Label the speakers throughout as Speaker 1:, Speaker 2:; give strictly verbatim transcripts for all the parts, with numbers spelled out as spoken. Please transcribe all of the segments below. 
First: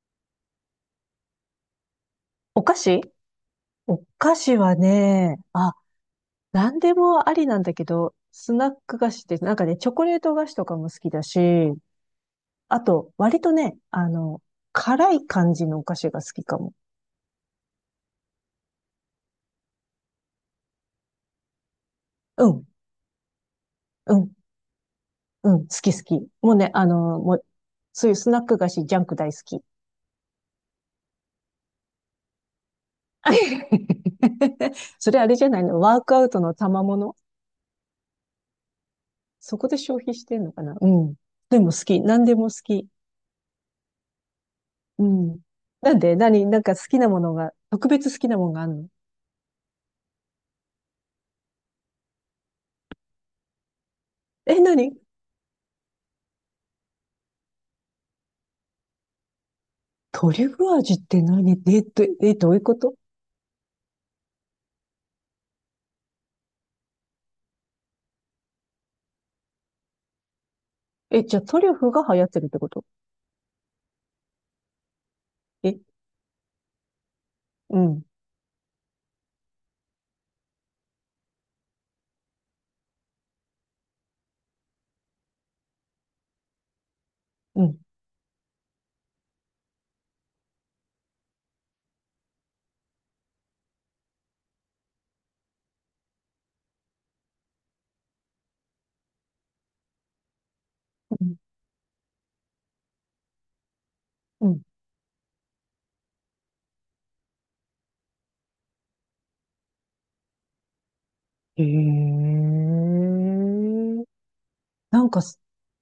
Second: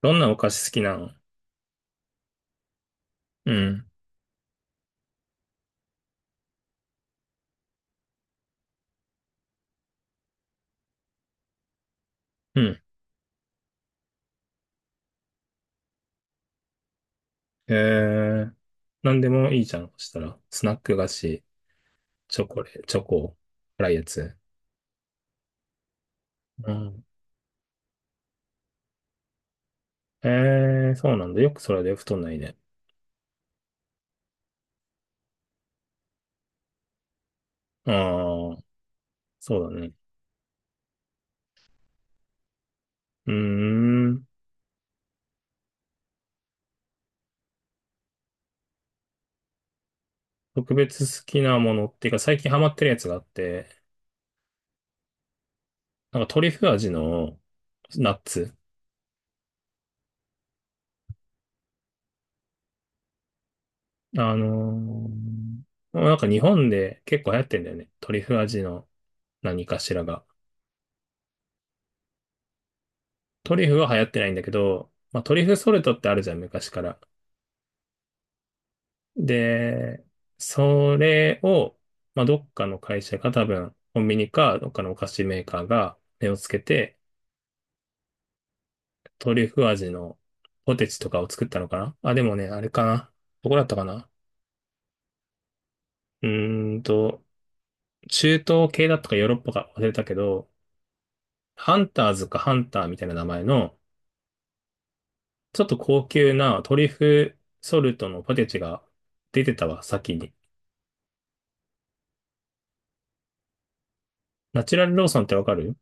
Speaker 1: どんなお菓子好きなの？
Speaker 2: お菓子。
Speaker 1: うん。
Speaker 2: お菓子はね、あ、なんでもありなんだけど、スナック菓子って、なんかね、チョコレート菓子とかも好きだし、
Speaker 1: う
Speaker 2: あ
Speaker 1: ん。
Speaker 2: と、割とね、あの、辛い感じのお菓子が好きかも。
Speaker 1: えー、なんでもいいじゃん。そしたら、スナック菓子、チョ
Speaker 2: う
Speaker 1: コ
Speaker 2: ん、
Speaker 1: レ、チョコ、辛いや
Speaker 2: うん、
Speaker 1: つ。
Speaker 2: うん、好き好き。もうね、
Speaker 1: う
Speaker 2: あ
Speaker 1: ん。
Speaker 2: の、もう、そういうスナック菓子、ジャンク大好き。
Speaker 1: えー、そうなんだ。よくそれで太んないね。
Speaker 2: それあれじゃないの？ワークアウトの賜物。
Speaker 1: ああ、
Speaker 2: そこ
Speaker 1: そう
Speaker 2: で
Speaker 1: だね。
Speaker 2: 消費してんのかな。うん。でも好き。何でも好き。
Speaker 1: うーん。
Speaker 2: うん。なんで何なんか好きなものが、特別好きなものがあるの？
Speaker 1: 特別好きなものっていうか、最近ハマってるやつがあって、
Speaker 2: え、何？
Speaker 1: なんかトリュフ味のナッツ。
Speaker 2: トリュフ味って何？えっと、どえ、どういうこと？
Speaker 1: あのーなんか日本で結構流行ってんだよね。トリュフ味の何かしらが。
Speaker 2: え、じゃあトリュフが流行ってるってこと？
Speaker 1: トリュフは流行ってないんだけど、まあ、トリュフソ
Speaker 2: え、
Speaker 1: ルトってあるじゃん、昔から。
Speaker 2: うん、
Speaker 1: で、それを、まあ、どっかの会社が多分、コンビニか、どっかのお菓子メーカーが目をつけて、
Speaker 2: うん、
Speaker 1: トリュフ味のポテチとかを作ったのかなあ、でもね、あれかな。どこだったかな？うーんと、中東系だったかヨーロッパか忘れたけど、
Speaker 2: うん、
Speaker 1: ハンターズかハンターみたいな名前の、
Speaker 2: うん。
Speaker 1: ちょっと高級なトリュフソルトのポテチが出てたわ、先に。
Speaker 2: へえ。
Speaker 1: ナチュラル
Speaker 2: な
Speaker 1: ロー
Speaker 2: ん
Speaker 1: ソ
Speaker 2: か
Speaker 1: ンって
Speaker 2: す、
Speaker 1: わかる？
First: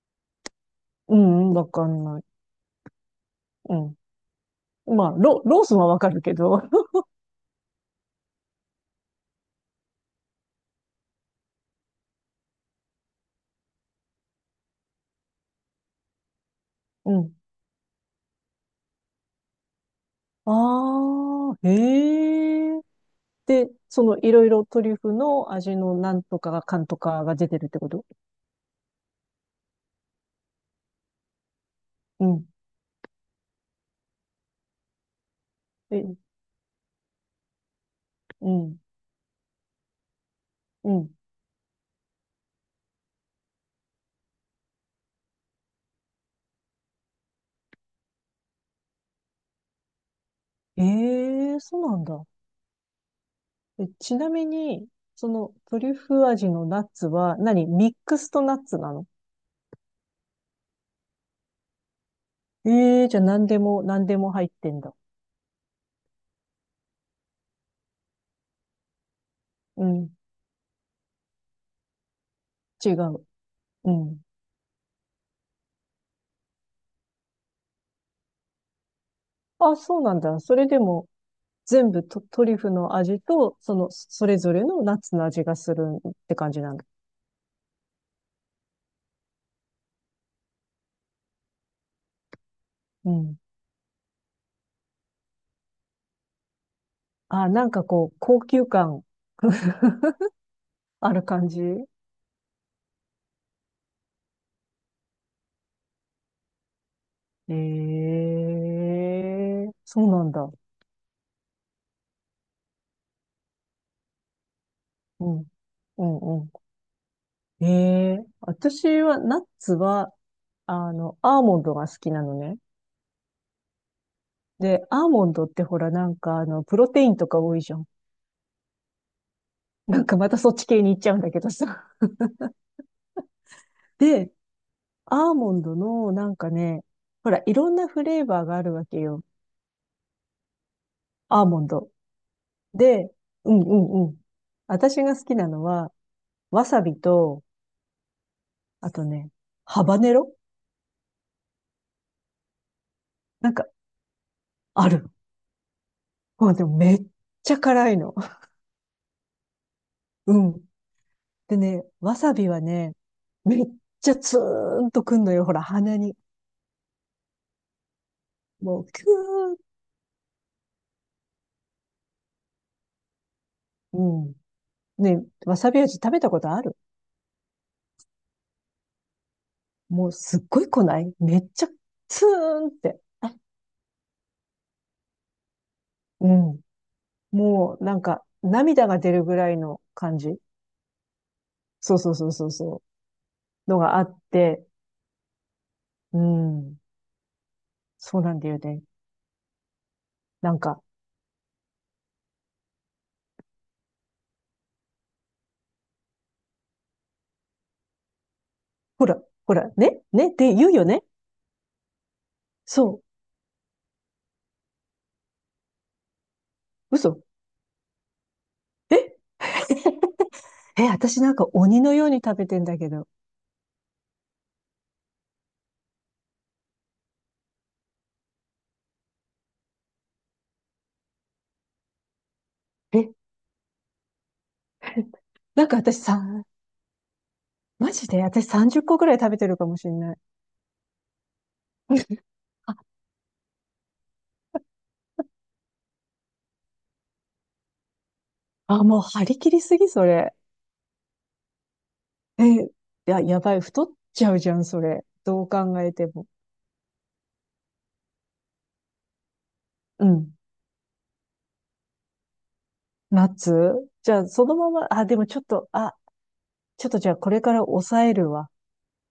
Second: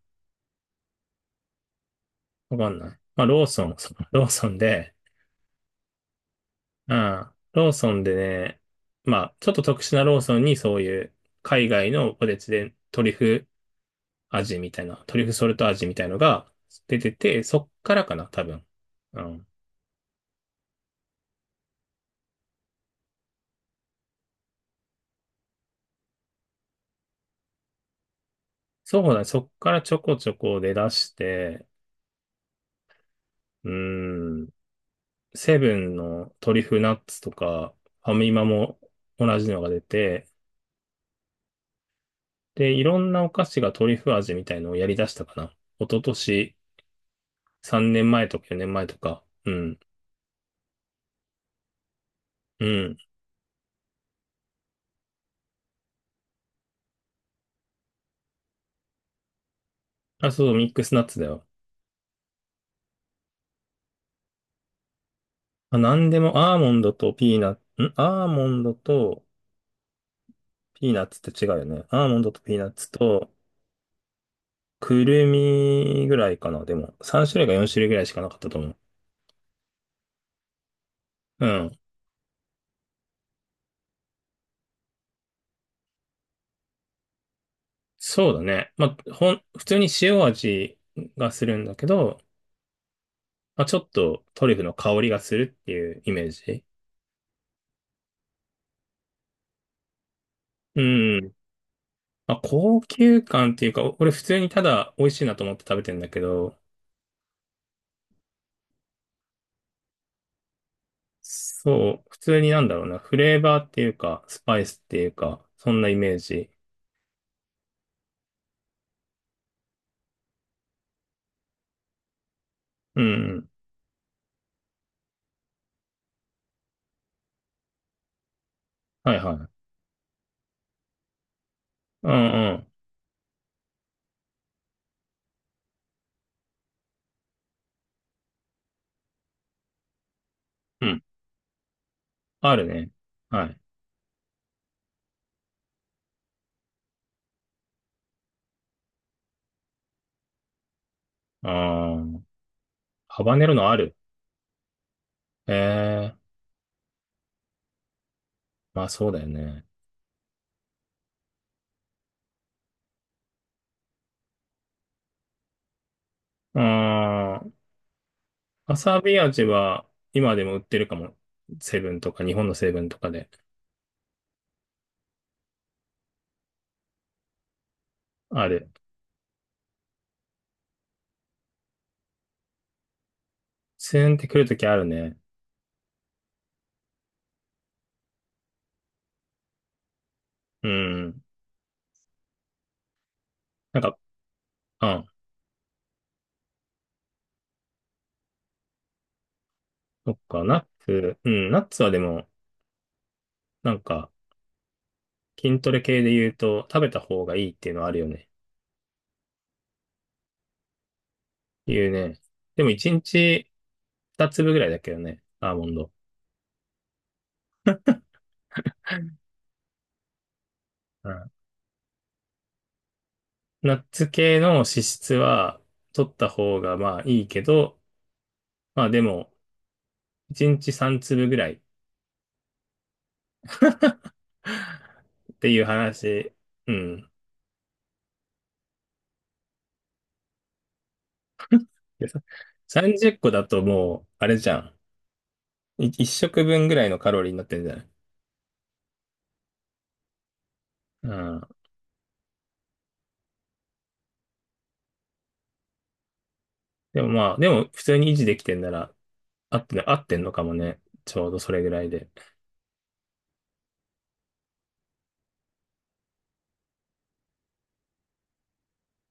Speaker 2: うん、うんわかんない。
Speaker 1: わかんない。まあ、ローソン、
Speaker 2: う
Speaker 1: そう
Speaker 2: ん。
Speaker 1: ローソンで、
Speaker 2: まあ、ロ、ロースはわかるけど。
Speaker 1: うん、ローソンでね、まあ、ちょっと特殊なローソンにそういう海外のポテチでトリュフ味みたいな、トリュフソルト味みたいのが出
Speaker 2: う
Speaker 1: て
Speaker 2: ん。
Speaker 1: て、そっからかな、多分。うん。
Speaker 2: ああ、へえ。で、そのいろいろトリュフの味のなんとかが、かんとかが出てるってこと？
Speaker 1: そうだね、そっからちょこちょこ出だして、
Speaker 2: うん。
Speaker 1: うーん、セブン
Speaker 2: え、
Speaker 1: のトリュフナッツとか、ファミマ
Speaker 2: う
Speaker 1: も
Speaker 2: ん、
Speaker 1: 同じのが出て、
Speaker 2: うん。
Speaker 1: で、いろんなお菓子がトリュフ味みたいのをやり出したかな。一昨年さんねんまえとかよねんまえとか。うん。
Speaker 2: ええ、そうなんだ。
Speaker 1: うん。
Speaker 2: え、ちなみに、そのトリュフ味のナッツは何、ミックスとナッツなの？
Speaker 1: あ、そう、ミックスナッツだよ。
Speaker 2: ええ、じゃあ何でも、何でも入ってんだ。
Speaker 1: あ、なんでも、アーモンドとピーナッツ、んアーモンドと
Speaker 2: うん、
Speaker 1: ピーナッツって違うよね。アーモンドとピーナッツ
Speaker 2: 違う。
Speaker 1: と、
Speaker 2: うん。
Speaker 1: くるみぐらいかな。でも、さんしゅるい種類かよんしゅるい種類ぐらいしかなかったと思う。
Speaker 2: あ、そうなんだ。それでも
Speaker 1: うん。
Speaker 2: 全部ト、トリュフの味と、その、それぞれのナッツの味がするって感じなんだ。
Speaker 1: そうだね。まあ、ほん、普通に塩味がするんだけど、
Speaker 2: うん。
Speaker 1: まあ、ちょっとトリュフの香りがするっていうイメージ。
Speaker 2: あ、なんかこう、高級感
Speaker 1: う
Speaker 2: ある
Speaker 1: ん。
Speaker 2: 感じ？
Speaker 1: まあ、高級感っていうか、お俺普通にただ美味しいなと思って食べてんだけど、
Speaker 2: ええ、そうなんだ。
Speaker 1: そう、普通になんだろうな、フレーバーっていうか、スパイスっていう
Speaker 2: うん。
Speaker 1: か、そんなイ
Speaker 2: う
Speaker 1: メー
Speaker 2: ん、う
Speaker 1: ジ。
Speaker 2: ん。ええ、私は、ナッツは、あの、アーモンドが好きなのね。
Speaker 1: うん、うん。
Speaker 2: で、アーモンドってほら、なんか、あの、プロテインとか多いじゃん。
Speaker 1: はいはい。
Speaker 2: なんかまたそっち系に行っちゃうんだけどさ。
Speaker 1: うんうん。
Speaker 2: で、アーモンドの、なんかね、ほら、いろんなフレーバーがあるわけよ。
Speaker 1: うん。
Speaker 2: アーモンド。
Speaker 1: あるね。
Speaker 2: で、
Speaker 1: は
Speaker 2: う
Speaker 1: い。
Speaker 2: んうんうん。私が好きなのは、わさびと、あとね、ハバネロ。
Speaker 1: あー、ハバネ
Speaker 2: な
Speaker 1: ロ
Speaker 2: んか、
Speaker 1: のある。
Speaker 2: ある。
Speaker 1: ええー、
Speaker 2: もうでもめっちゃ辛いの。
Speaker 1: まあそうだよね。
Speaker 2: うん。でね、わさびはね、めっちゃツーンとくんのよ、ほら、鼻に。
Speaker 1: あー、わ
Speaker 2: もう、
Speaker 1: さ
Speaker 2: キュ
Speaker 1: び味は今でも売ってるかも。セブンとか、日本のセブンとかで。
Speaker 2: ーン。うん。ね、わさび味食べたことある？
Speaker 1: ある。
Speaker 2: もう、すっごい来ない、めっちゃツーンって。
Speaker 1: ツーンってくるときあるね。
Speaker 2: うん。もう、なんか、涙が出るぐらいの感じ。
Speaker 1: うん。
Speaker 2: そうそうそうそうそう。の
Speaker 1: なん
Speaker 2: が
Speaker 1: か、
Speaker 2: あって、
Speaker 1: あ、
Speaker 2: うん。そうなんだよね。
Speaker 1: そっか、
Speaker 2: なん
Speaker 1: ナッ
Speaker 2: か、
Speaker 1: ツ、うん、ナッツはでも、なんか、筋トレ系で言うと、食べた方がいいっていうのはあるよね。
Speaker 2: ほら、ほら、ね、ねって言うよね。
Speaker 1: 言うね。でも1
Speaker 2: そ
Speaker 1: 日ふたつぶ粒ぐらいだけどね、アーモンド。
Speaker 2: う。嘘。え。 え、
Speaker 1: う
Speaker 2: 私
Speaker 1: ん。
Speaker 2: なんか鬼のように食べてんだけど。
Speaker 1: ナッツ系の脂質は取った方がまあいいけど、まあでもいちにちさんつぶ粒ぐらい
Speaker 2: え、
Speaker 1: っていう
Speaker 2: なんか私
Speaker 1: 話。
Speaker 2: さ、
Speaker 1: うん。
Speaker 2: マジで私さんじゅっこぐらい食べてるかもしれない。
Speaker 1: でさ
Speaker 2: あ、
Speaker 1: さんじゅっこだともう、あれじゃん。いいっしょくぶん食分ぐらいのカロリーになってるんじゃない？
Speaker 2: あ、もう張り切りすぎ、それ。
Speaker 1: うん。
Speaker 2: え、いや、やばい、太っちゃうじゃん、それ。どう考えても。
Speaker 1: でもまあ、でも普通に維持できてんなら、合って合
Speaker 2: う
Speaker 1: ってんの
Speaker 2: ん。
Speaker 1: かもね。ちょうどそれぐらいで。
Speaker 2: ナッツ。じゃあ、そのまま、あ、でもちょっと、あ、ちょっとじゃあこれから抑えるわ。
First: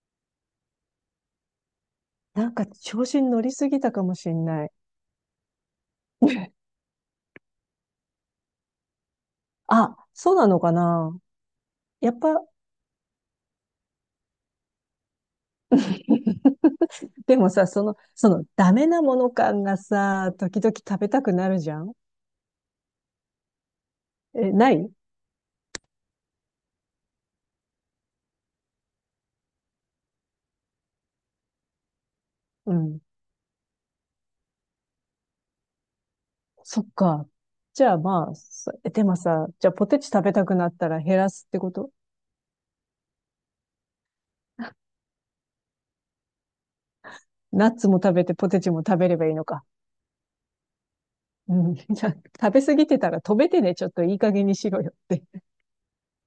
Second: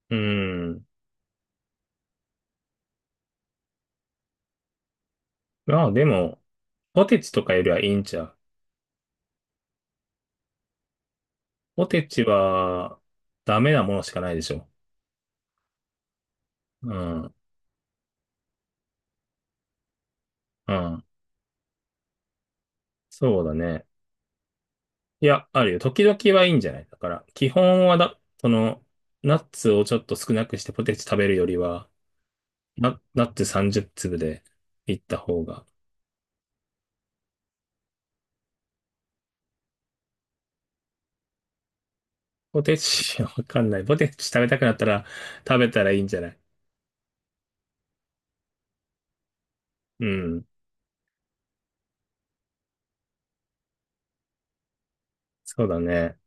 Speaker 1: うん。
Speaker 2: なんか調子に乗りすぎたかもしれない。
Speaker 1: まあでも、ポテチとかよりはいいんちゃう？
Speaker 2: あ、そうなのかな？
Speaker 1: ポテ
Speaker 2: やっ
Speaker 1: チ
Speaker 2: ぱ、
Speaker 1: はダメなものしかないでしょ。う ん。
Speaker 2: でもさ、その、その、ダメなもの感がさ、時
Speaker 1: う
Speaker 2: 々食
Speaker 1: ん。
Speaker 2: べたくなるじゃん？
Speaker 1: そうだね。
Speaker 2: え、ない？
Speaker 1: いや、あるよ。時々はいいんじゃないだから、基本はだ、その、ナッツをちょっと少なくしてポテチ食べるよりは、
Speaker 2: う
Speaker 1: ナ、
Speaker 2: ん。
Speaker 1: ナッツさんじゅっつぶ粒でいった方が。
Speaker 2: そっか。じゃあまあ、そえでもさ、じゃあポテチ食べたくなったら減らすってこと？
Speaker 1: ポテチ、わかんない。ポテチ食べたくなったら食べたらいいんじゃない？
Speaker 2: ナッツも食べてポテチも食べればいいのか。
Speaker 1: うん。
Speaker 2: うん。じゃあ、食べ過ぎてたら止めてね、ちょっといい加減にしろよって。
Speaker 1: そうだね。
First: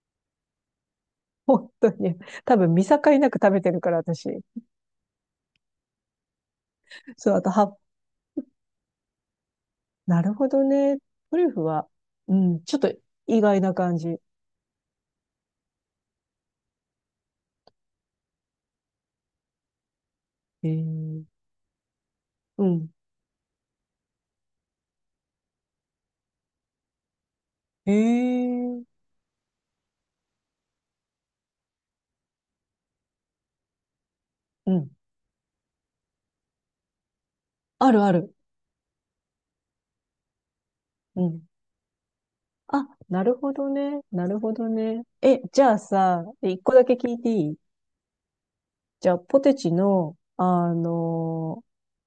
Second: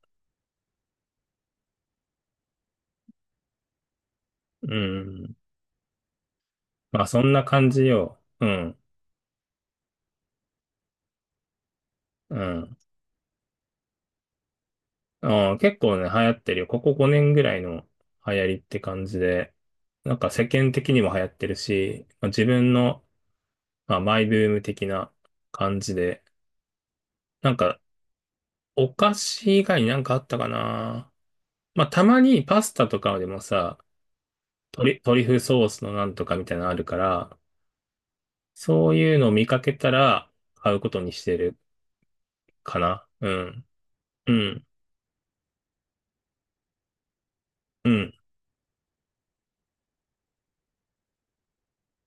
Speaker 2: 本当に。多分見境なく食べてるから、私。
Speaker 1: うん。まあそん
Speaker 2: そう、あ
Speaker 1: な
Speaker 2: と、
Speaker 1: 感
Speaker 2: は、
Speaker 1: じよ。うん。
Speaker 2: なるほどね。トリュフは、う
Speaker 1: う
Speaker 2: ん、
Speaker 1: ん。
Speaker 2: ちょっと意外な感じ。へ
Speaker 1: うん結構ね、流行ってるよ。ここごねんぐらいの流行りって感じで、なんか世間
Speaker 2: え。
Speaker 1: 的にも流行ってるし、まあ、自
Speaker 2: う
Speaker 1: 分
Speaker 2: ん。
Speaker 1: の、まあ、マイブーム的な感じで、なんか
Speaker 2: へえ。
Speaker 1: お菓子以外になんかあったかな。まあたまにパスタとかでもさ、
Speaker 2: う
Speaker 1: ト
Speaker 2: ん。
Speaker 1: リ、トリュフソースのなんとかみたいなのあるから、
Speaker 2: あるある。
Speaker 1: そういうのを見かけたら買うことに
Speaker 2: う
Speaker 1: して
Speaker 2: ん。
Speaker 1: るか
Speaker 2: あ、
Speaker 1: な。
Speaker 2: な
Speaker 1: う
Speaker 2: るほ
Speaker 1: ん。
Speaker 2: どね。な
Speaker 1: う
Speaker 2: るほ
Speaker 1: ん。
Speaker 2: どね。え、じゃあさ、一個だけ聞いていい？
Speaker 1: うん。
Speaker 2: じゃあ、ポテチの、あのー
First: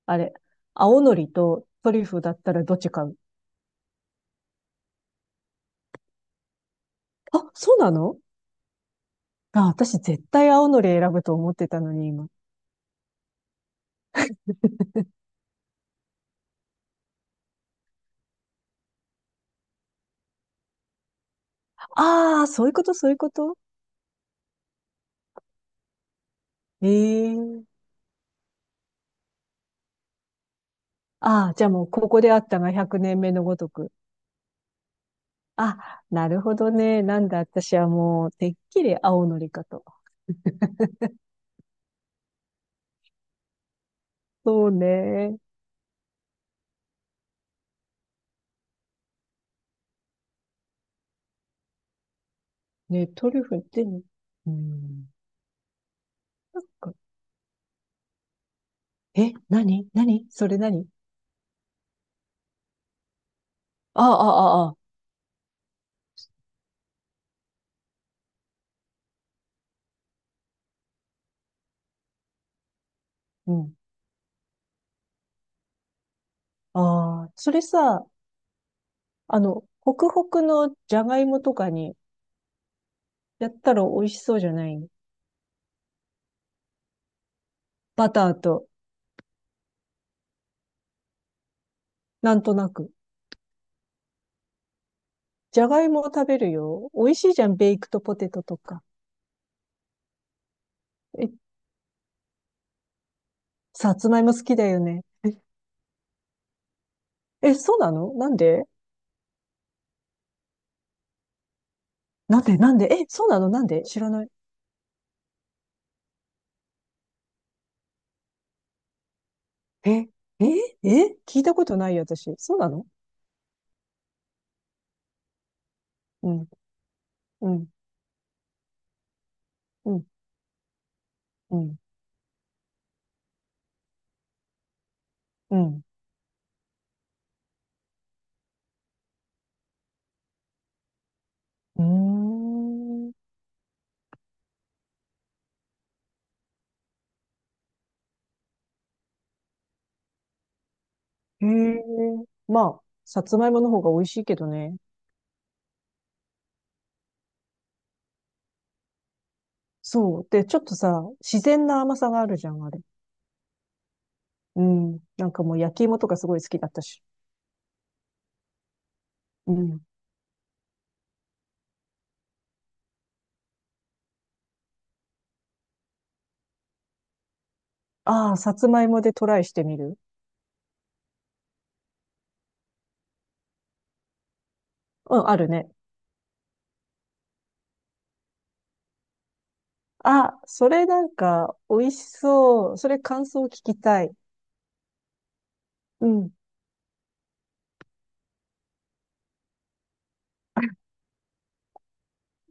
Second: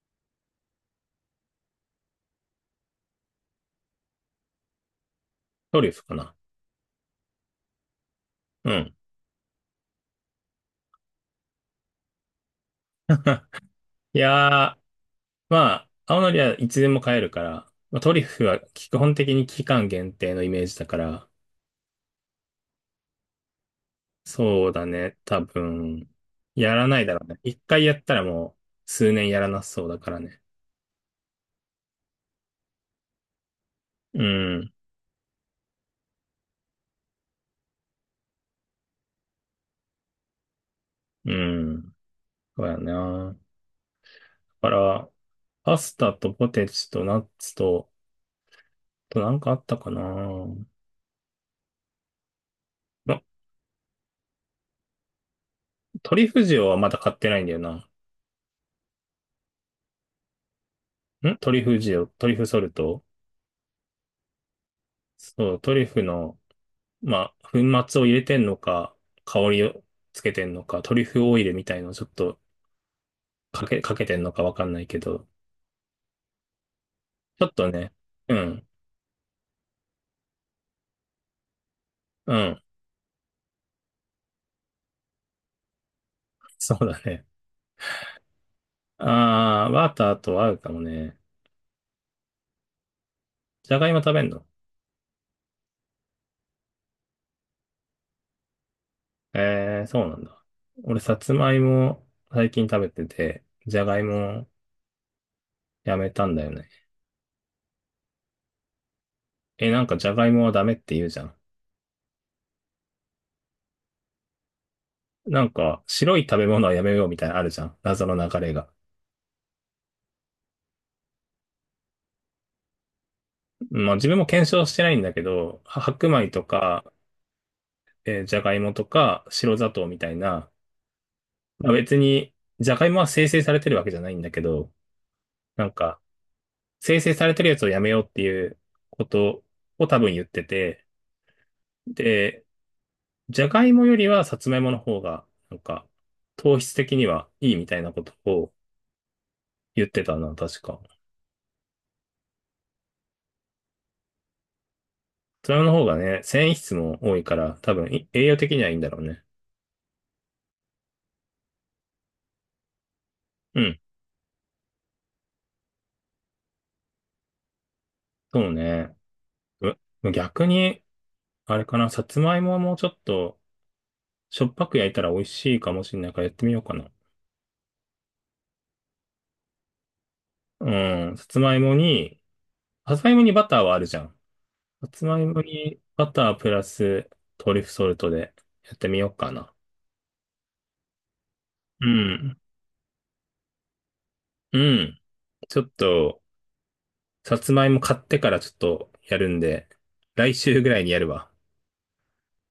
Speaker 2: あれ、青のりとトリュフだったらどっち買う？
Speaker 1: トリュフかな。
Speaker 2: あ、そうなの？
Speaker 1: うん。
Speaker 2: あ、私絶対青のり選ぶと思ってたのに、今。
Speaker 1: いやー、まあ、青のりはいつでも買えるから、まあ、トリュフは基本的に期間限定のイメージだから、
Speaker 2: ああ、そういうこと、そういうこと。
Speaker 1: そうだね、多分、やらないだろうね。一
Speaker 2: ええ。
Speaker 1: 回やったらもう数年やらなそうだからね。
Speaker 2: ああー、じゃあもうここであったがひゃくねんめのごとく。
Speaker 1: うん、
Speaker 2: あ、なるほどね。なんだ、私はもう、てっきり青のりかと。
Speaker 1: うん、そうやな。
Speaker 2: そ
Speaker 1: だ
Speaker 2: う
Speaker 1: から、
Speaker 2: ね。
Speaker 1: パスタとポテチとナッツと、あとなんかあったかな。
Speaker 2: ね、
Speaker 1: ま、
Speaker 2: トリュフってね、うん。
Speaker 1: トリュフ
Speaker 2: なん
Speaker 1: 塩はま
Speaker 2: か、
Speaker 1: だ買ってないんだよな。
Speaker 2: え、何？何それ？何？
Speaker 1: んトリュフ塩、トリュフソルト。
Speaker 2: ああ、ああ、ああ。
Speaker 1: そう、トリュフの、まあ、粉末を入れてんのか、香りをつけてんのか、トリュフオイルみたいのをちょっと
Speaker 2: う
Speaker 1: か
Speaker 2: ん。
Speaker 1: け、かけてんのかわかんないけど、
Speaker 2: ああ、
Speaker 1: ちょ
Speaker 2: そ
Speaker 1: っ
Speaker 2: れ
Speaker 1: とね、
Speaker 2: さ、
Speaker 1: うん、
Speaker 2: あの、ホクホクのじゃがいもとかに
Speaker 1: うん、
Speaker 2: やったら美味しそうじゃない？
Speaker 1: そうだね。
Speaker 2: バターと、
Speaker 1: あー、バターと合うかもね。
Speaker 2: なんとなく。
Speaker 1: じゃがいも食べんの？
Speaker 2: じゃがいもを食べるよ。美味しいじゃん、ベイクトポテトとか。
Speaker 1: えー、そうなんだ。俺、さ
Speaker 2: え、
Speaker 1: つまいも最近食べてて、じゃ
Speaker 2: さ
Speaker 1: がい
Speaker 2: つまいも好
Speaker 1: も
Speaker 2: きだよね。え、
Speaker 1: やめたんだよね。
Speaker 2: え、そうなの？なんで？
Speaker 1: え、なんかじゃがいもはダメって言うじゃん。
Speaker 2: なんで？なんで？え、そうなの？なんで知らない？
Speaker 1: なんか、白い食べ物はやめようみたいなのあるじゃん。謎の流れが。
Speaker 2: え、え、え、聞いたことないよ、私。そうなの？
Speaker 1: まあ自分も検証してないんだけど、は白米
Speaker 2: う
Speaker 1: と
Speaker 2: ん、
Speaker 1: か
Speaker 2: うん、
Speaker 1: えーじゃがいもとか白砂糖
Speaker 2: う
Speaker 1: み
Speaker 2: ん、
Speaker 1: たいな、
Speaker 2: う
Speaker 1: まあ、
Speaker 2: ん、
Speaker 1: 別に、じゃがいもは生成されてるわけじゃないんだけど、
Speaker 2: う
Speaker 1: なん
Speaker 2: ん。
Speaker 1: か、生成されてるやつをやめようっていうことを多分言ってて、
Speaker 2: う
Speaker 1: で、
Speaker 2: ーん。
Speaker 1: じゃがいもよりはさつまいもの方が、なんか、糖質的にはいいみたいなことを言ってたな、確か。さ
Speaker 2: へえ。まあ、さつまいもの方が美味しいけどね。
Speaker 1: つまいもの方がね、繊維質も多いから、多分い栄養的にはいいんだろうね。
Speaker 2: そう。で、ちょっとさ、自然な甘さがあるじゃん、あれ。
Speaker 1: うん、
Speaker 2: うん。なんかもう焼き芋とかすごい好きだったし。
Speaker 1: そうね。
Speaker 2: うん。
Speaker 1: う逆に、あれかな、さつまいもはもうちょっと、しょっぱく焼いたら美味しいかもしれないからやってみようかな。
Speaker 2: ああ、さつまいもでトライしてみる？
Speaker 1: うん。さつまいもに、さつまいもにバターはあるじゃん。さつ
Speaker 2: う
Speaker 1: まい
Speaker 2: ん、あ
Speaker 1: も
Speaker 2: るね。
Speaker 1: にバタープラストリュフソルトでやってみようかな。
Speaker 2: あ、それなんか
Speaker 1: う
Speaker 2: 美味し
Speaker 1: ん。
Speaker 2: そう。それ感想聞きたい。
Speaker 1: うん。ちょっ
Speaker 2: う
Speaker 1: と、
Speaker 2: ん。
Speaker 1: さつまいも買ってからちょっとやるんで、来週ぐらいにやるわ。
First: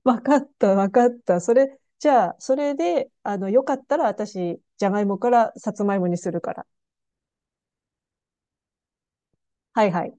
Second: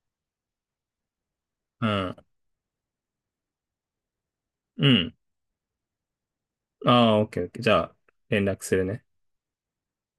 Speaker 2: わかった、わかった。それ、
Speaker 1: う
Speaker 2: じ
Speaker 1: ん。
Speaker 2: ゃあ、それで、あの、よかったら私、じ
Speaker 1: う
Speaker 2: ゃがい
Speaker 1: ん。
Speaker 2: もからさつまいもにするから。
Speaker 1: ああ、オッケーオッケー。じゃあ、連絡するね。
Speaker 2: はいはい。